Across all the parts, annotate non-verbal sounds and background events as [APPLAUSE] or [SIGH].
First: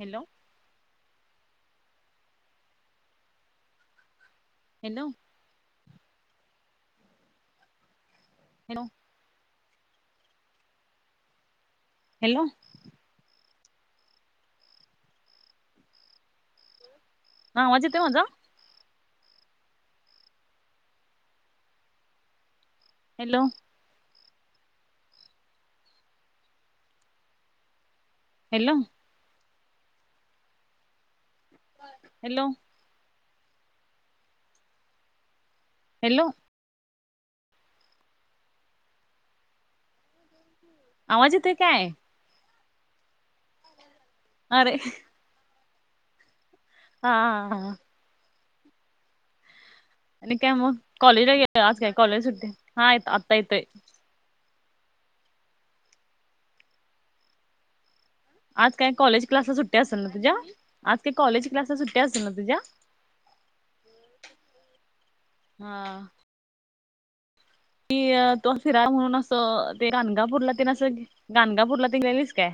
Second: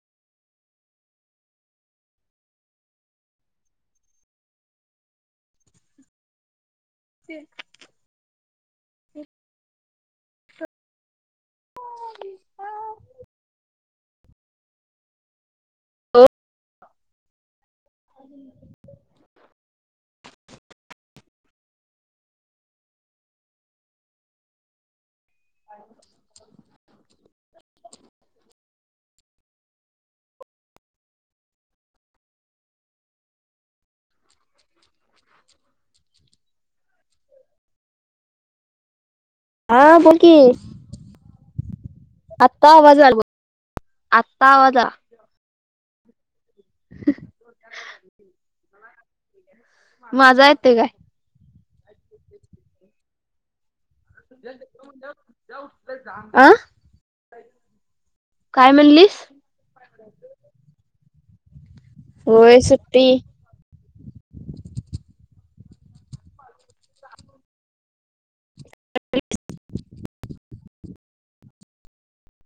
Hello hello ते हॅ hello हो हा आवाज येतो माझा हॅलो [UNINTELLIGIBLE] हॅलो हॅलो हॅलो हा बोल कि आवाज येतयं काय आत्ता आवाज आला बघ आत्ता अरे आवाज आ हा हा हा आणि माझा काय मग येतोय कॉलेज आज काय कॉलेज सुट्टी हा आता येतोय, ह् आज काय कॉलेज क्लास सुट्टी असेल ना तुझ्या आज ते कॉलेज क्लासेस सुट्या असतील ना तुझ्या होय सुट्टी हा कि तो फिरा म्हणून असं ते गानगापूरला त गानगापूरला ती गेलीच काय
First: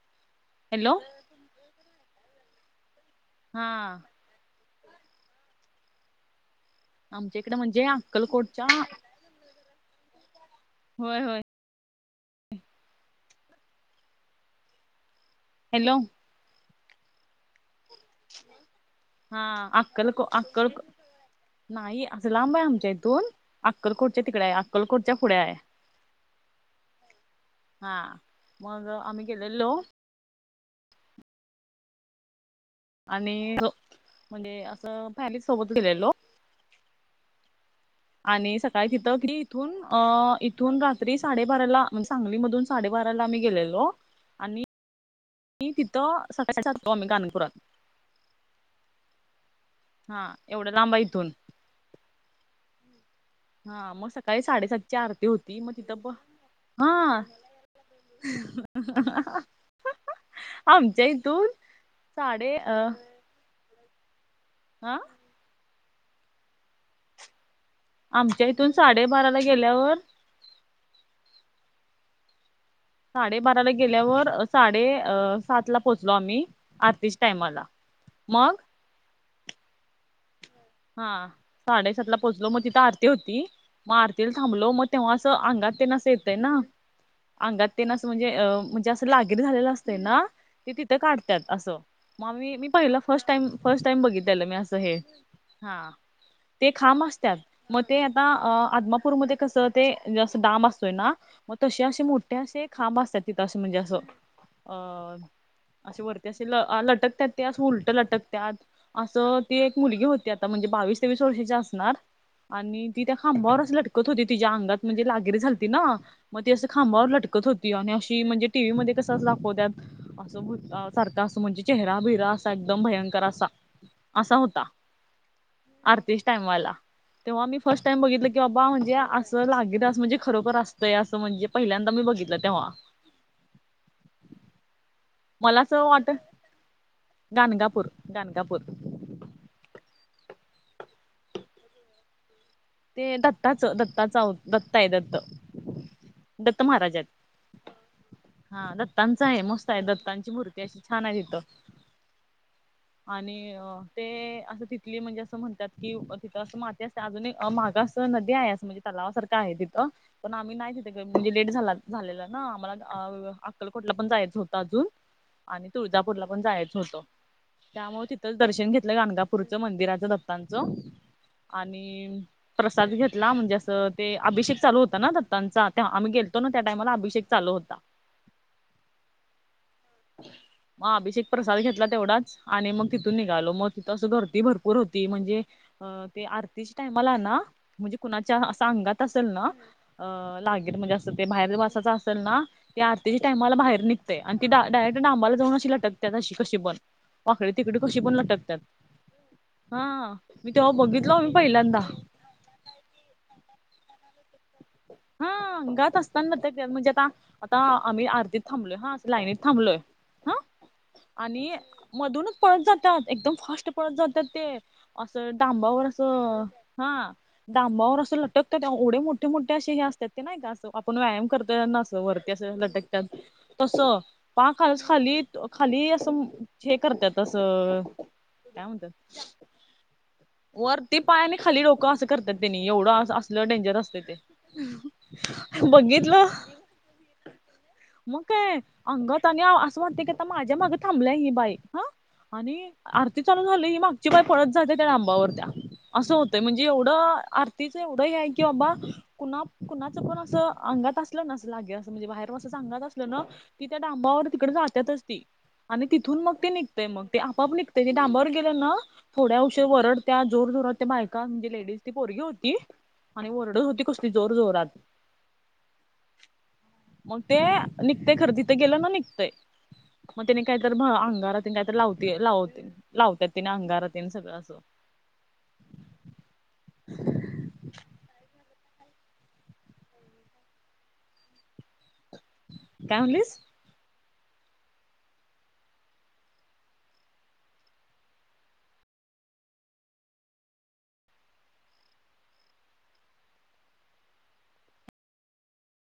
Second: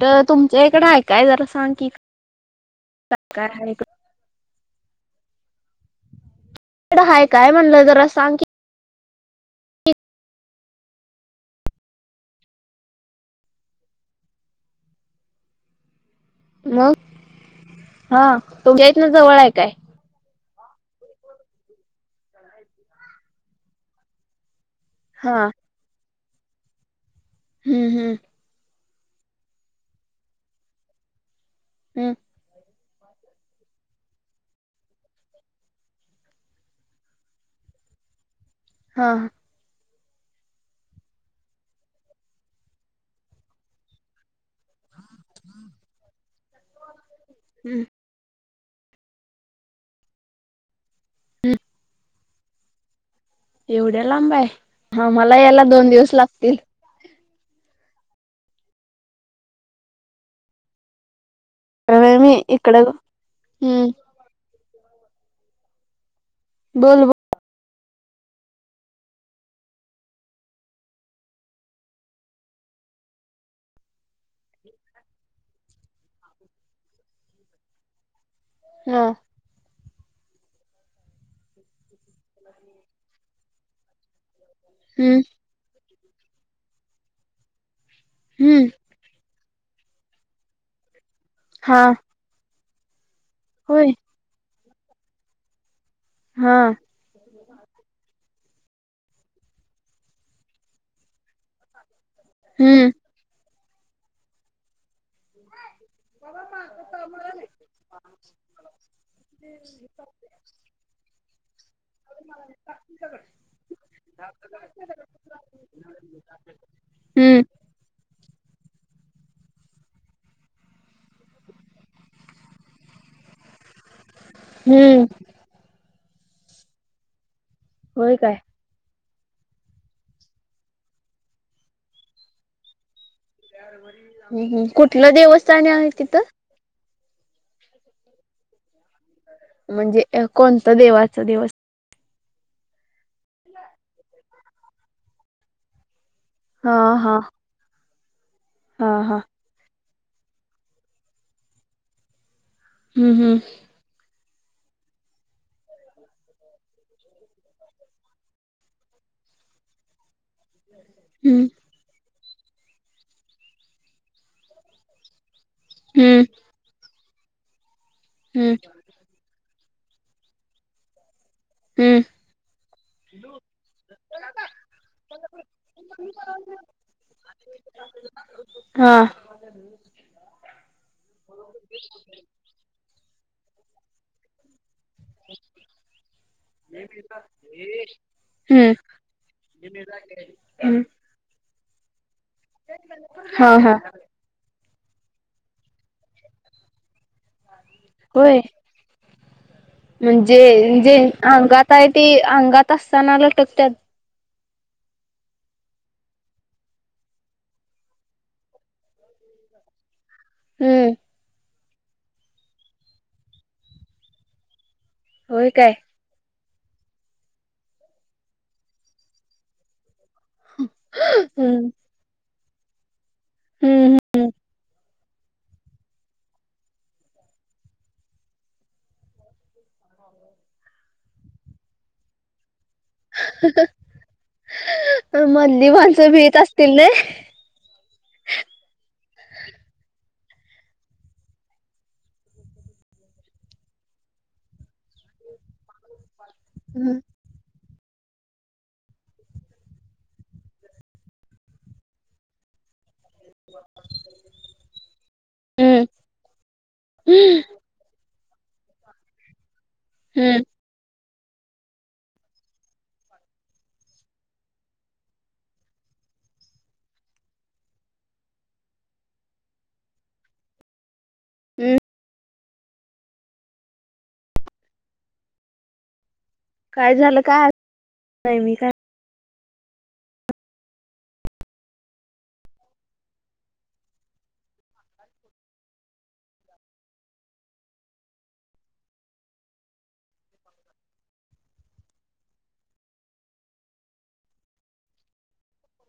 तर तुमच्या इकडें हॅलो ऐकाय जरा सांग की काय हा आहे इकडं तिकडं काय म्हणलं जरा सांग चहा होय होय हॅलो मग हा तो घ्याय इथनं जवळ आहे काय अक्कलक अक्कल नाही असं लांब आहे आमच्या इथून अक्कलकोटच्या तिकडे आहे अक्कलकोटच्या पुढे हा आहे हम्म हा हम्म मग आम्ही गेलेलो. ह. आणि म्हणजे असं फाॅमेली सोबत गेलेलो आणि सकाळी हा तिथं कि इथून अ.. इथून रात्री साडेबाराला म्हण सांगलीमधून साडेबाराला आम्ही गेलेलो. आणि तिथं सकाळी जाततो आमी गानगापुरात हमं. हा. एवढं लांब आय इथून. ह. हा येवढ्या मग लांब सकाळी आए? साडेसातची हा, आरती मला होती यायला मग दोन तिथं प दिवस लागतील. हा. आमच्या इथून अरे मी साडे इकडं अं हम्म हं? बोल बो आमच्या इथून साडेबाराला गेल्यावर साडेबाराला गेल्यावर साडे अ सात ला पोचलो आम्ही आरतीच्या टायमाला. मग? हा. हा. साडेसातला पोचलो. म तिथं आरती होती. म आरतीला थांबलो म तेव्हा हम्म असं अंगातन असं येतय ना अंगात येणं असं म्हणजे अ हम्म म्हणजे अस लाकिट घालेल असतंय ना ते तिथं काढत्यात आसं. हा म आमी पहिलं फस्ट टाईम फस्ट होय टाईम बघितलेलं मी आसं हे. हा हा ते खांम असत्यात. म ते आता अ-आदमापूरमध्ये कसं ते जं डाम असतोय ना म तशी अशी मूर् ते आशे हम्म खांब असतात तिथंं म्हणजे आसं अ असे वरती असे लटकत्यात ते असं उलटं लटकतात. असं ते एक मुलगी होत्यात म्हणजे बावीस वीस वर्षांची असणार. आणि ती त्या खांबावरच लटकत होती. तिच्या अंगात म्हणजे लागेरी झालती ना. म ती असं खांबावर हम्म लटकत होती आणि अशी म्हणजे टीव्ही मध्ये कसं दाखवत्यात असं सारखा असं म्हणजे चेहरा बिहरा असा एकदम भयंकर असा असा होता. हम्म. आरतीस टाइमवाला, तेव्हा मी फस्ट टाइम होय बघितलं काय की बाबा म्हणजे लागीर अस म्हणजे खरोखर असतंय असं म्हणजे पहिल्यांदा मी बघितलं तेव्हा ह् ह.. कुठ मला असं वाट गानगापूर गानगापूर म्हणजे कोणता देवाचा दिवस? ते दत्ताचं दत्ताचं अव दत्त आए दत्त दत्त हा महाराज आएत. हा हा दत्तांच आए मस्त आए दत्तांची मूर्ती अशी छान आयः तिथं. हम्म आणि हम्म अ ते असं तिथली म्हणजे असं म्हणतात कि तिथं असं माती सते आजूनही मांग असं नदी आए असं म्हणजे तलावासारखं आहे तिथं पण आम्ही नाही गेलो म्हणजे लेट झाला झालेला ना आम्हाला अक्कलकोटला पण जायचं होतं अजून आणि हम्म तुळजापूरला पण जायच होतं. त्यामुळ तिथंच हम्म हम्म दर्शन घेत गाणगापूरचं मंदिराचं दत्तांचं हम्म आणि प्रसाद घेतला म्हणजे असं ते अभिषेक चालू होता ना दत्तांचा, त्या आम्ही गेलतो ना त्या टायमाला अभिषेक चालू होता. हा. ह मग अभिषेक प्रसाद घेतला तेवढाच आणि मग तिथून निघालो मग तसं घरती भरप पूर होती म्हणजे अ.. ते आरतीच्या टायमाला ना म्हणजे कुणाच्या आसं हम्म आंगात आसल ना अं लागीर हम्म म्हणजे असं ते बाहेर बसाचं असेल ना ते आरतीच्या टायमाला हा हा भाहेर निघतंय आणि तिथं डायरेक्ट डाबाला जाऊन अशी लटकतात अशी कशी पण वाकडी तिकडे कशी पण होय लटकत्यात. म्हणजे जे मी अंगात पहिल्यांदा आहे ते अंगात असताना लटकत्यात. हा अंघात असता ना ते म्हणजे आता. आता आम्ही आरतीत थांबलोय हा लाईनीत थांबलोय हा. हम्म. आणि मधूनच पळत जातात एकदम फर्स्ट पळत जातात ते असं होय काय डाबावर. हा डाबावर असं लटकतात एवढे मोठे मोठे असे हे असतात. नाही का अस आपण व्यायाम करतोय हम्म न वरती असं लटकत तस हम्म पा खा खाली खाली असं हे करतात असं काय म्हणत्यात. वरती पाय नाही खाली लोकं असं करतात त्यांनी एवढं. असलं डेंजर असत ते मधली माणसं बघितलं. भीत असतील ना मग काय अंगात आणि असं वाटत की आता माझ्या माग थांबलं ही बाई हा. आणि आरती चालू झाली ही मागची बाई पळत जात्या डाब. वर त्या असं होतय म्हणजे हम्म एवढं आरतीच एवढं ह आहे की बाबा. कुणा कुणाचं पण असं अंगात असलं ना असं लागे असं म्हणजे बाहेरसच अंगात अस. न ती त्या डांबावर तिकडे जातात असती. आणि तिथून मग ते निघतय मग ते हम्म आपा आप निघतंय ते डांबवर गेलं ना. थोड्या उशी वरडत्या जोर जोरात ते बायका. का म्हणजे लेडीज ती पोरगी होती आणि वरडच होती कसली जोर जोरात. मग ते निघतेय खर तिथं गेलं ना निघतंय. मग त्याने काहीत अंगारात काय तर हम्म लाव लावते लावतात तिने अंगारात सगळं असं. काय झालं का नाही मी काय. काय म्हलीस.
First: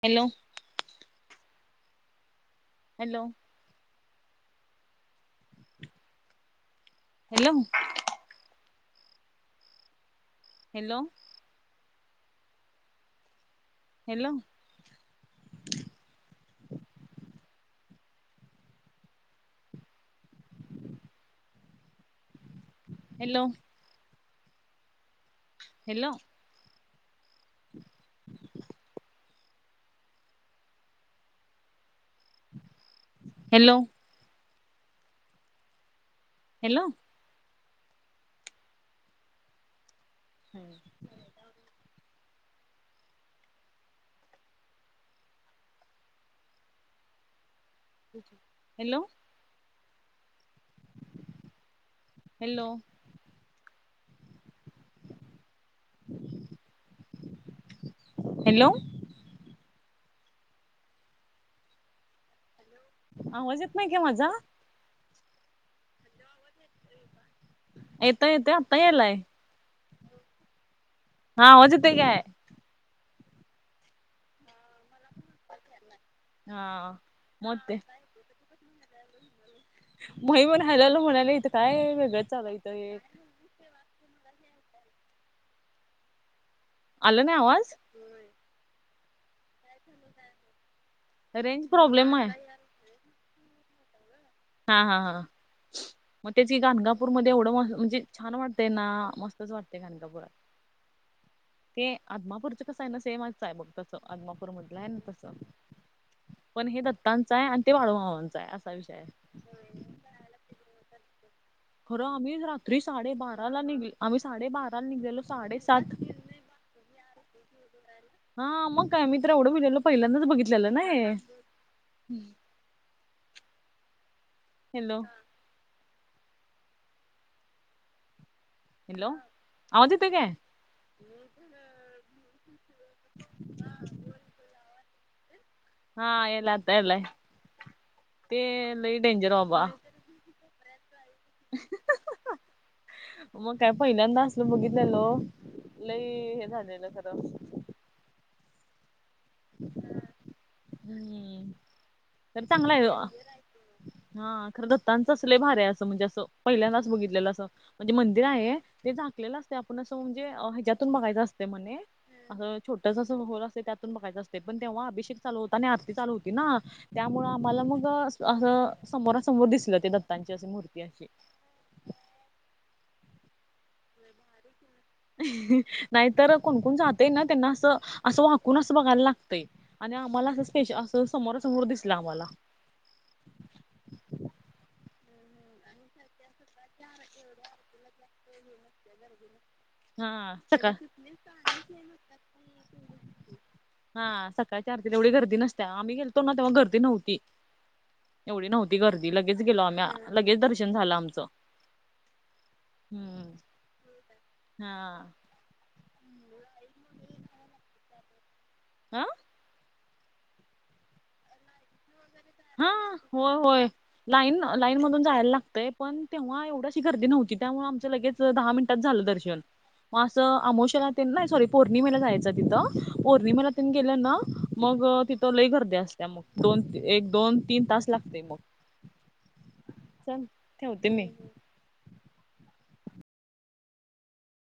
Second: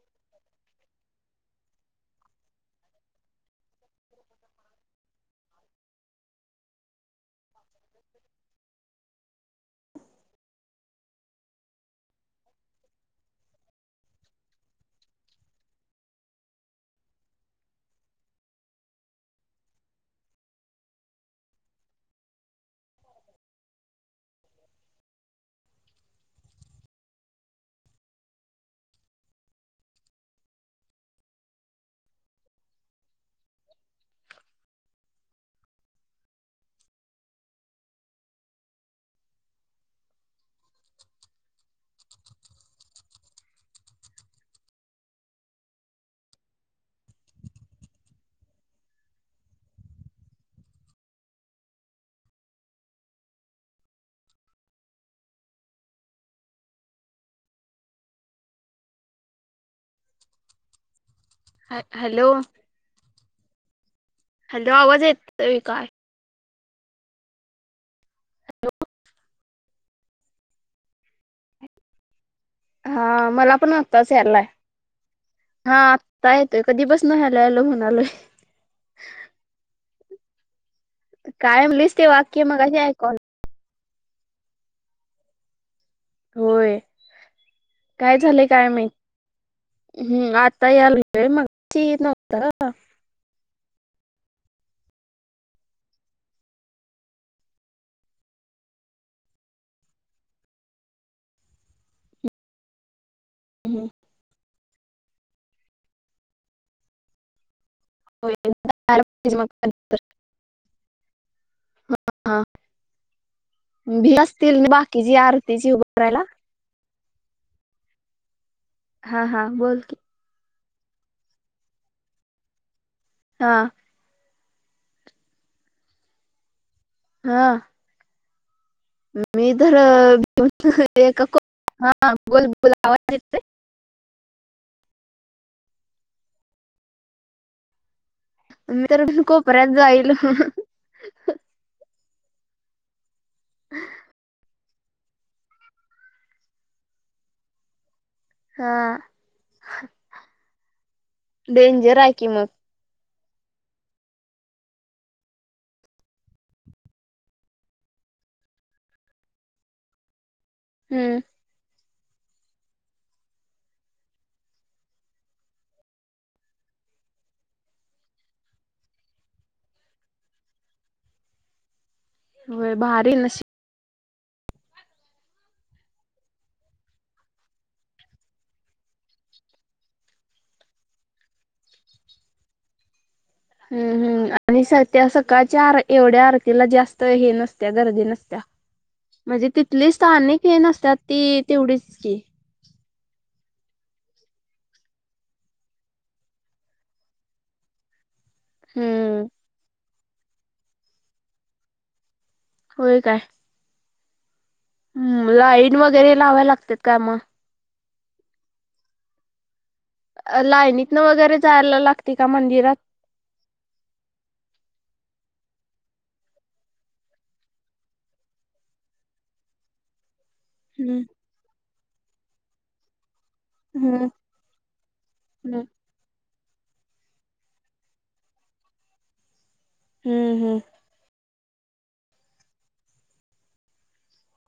Hello. Hello. Hello. Hello. Hello. Hello. Hello. [INAUDIBLE] Hello. Hello. हं हॅलो. हॅलो. हॅलो. ह हॅलो. आवाज येत नाही का माझा. हॅलो आवाज येतो काय. येत येत आत्ता यायलाय हा आवाज येतोय काय. हा मला पण आताच यायला. हा आत्ता येतो कधी हा पासून हॅलो मग हॅलो ते म्हणालोय. मही म्हण हलायला म्हणायला इथं काय म्हणलीस ते वेगळंच वाक्य चालू इथं मगाशी हे. ऐकू आलं होय. आला ना आवाज. काय झालेय काय माहित हम्म आता याल रेंज मगाशी येत प्रॉब्लेम आहे नव्हत. हा हा हा. मग त्याची गानगापूर मध्ये एवढं म म्हणजे छान वाटतय ना मस्तच वाटते गाणगापूरात. ते आदमापूरचं कसं आहे ना सेम असं हाय बघ तस आदमापूर मधलं आहे ना तसं. पण हे दत्तांचं आहे अन ते वाढवा [UNINTELLIGIBLE] खरं आम्ही हा रात्री साडेबाराला निघले भी आम्ही असतील ना साडेबाराला बाकीची निघलेलो आरतीची उभं साडेसात करायला हां, मग काय मी हा तर हा एवढं बोल भिलेलो की पहिल्यांदाच बघितलं लेलं ना हे. हा. हॅलो, हा. हॅलो मी तर आवाज येतोय काय एका को, हा बोल बोल आवाज येतोय? हा यायला आता यायला. ते लई डेंजर बाबा. पाहिल. मग काय पहिल्यांदा असल बघितलेलो, लई हे झालेलं खरं. हा. हं. डेंजर आहे की पण मग चांगला आहे तो. हा खर दत्तांच लय भारीये असं. म्हणजे असं पहिल्यांदाच बघितलेलं असं. म्हणजे मंदिर आहे ते झाकलेलं असते आपण असं म्हणजे ह्याच्यात तून हम्म बागायचं असते म्हने. अस छोटस अस होल असतं त्यातून बघयचं असत. ते पण तेव्हा अभिषेक चालू होता आणि आरती चालू होती ना. त्यामुळं आम्हाला मग असं समोरासमोर दिसलं ते दत्तांची अशी मूर्ती अशी. व्हय. भारी नशि नाहीतर कोणकोण जातय ना, त्यांना असं असं वाकून असं बघायला लागतय. आणि आम्हाला असं स्पेश असं समोरा समोर दिसला आम्हाला. हं हं आणि सद्या सकाळच्या आर एवढ्या आर तिला जास्त हे नसत्या गरदीे नसत्या. म्हणजे ती तले हा स्थानिक हे सकाळ नसतात ती तेवढीच की. [INAUDIBLE] हा सकाळीच्या आरतीला एवढी गर्दी नसते. आम्ही गेलतो ना तेव्हा गर्दी नव्हती. एवढी नव्हती गर्दी, हम्म. लगेच गेलो आम्ही. आ लगेच दर्शन झालं आमचं. होय काय? हां. हम्म लाईन वगैरे लावाय लागतेत काय म? अं? लायनीतन वगैरे जायला लागत हां. होय होय. लाईन लाईन मधून जायला लागतय पण तेव्हा एवढ अशी गर्दी नव्हती. त्यामुळे आमचं लगेच दहा मिनिटात झालं दर्शन. म असं आमावश्याला हम्म. तेन नाही सॉरी पौर्णिमेला जायच तिथं. पौर्णिमेला तेन हम्म गेलं ना, मग तिथ लय हम्म. गर्दी असत्या मग. दोन ते एक दोन तीन तास लागते मग. चल हम्म हम्म. ठेवते मी.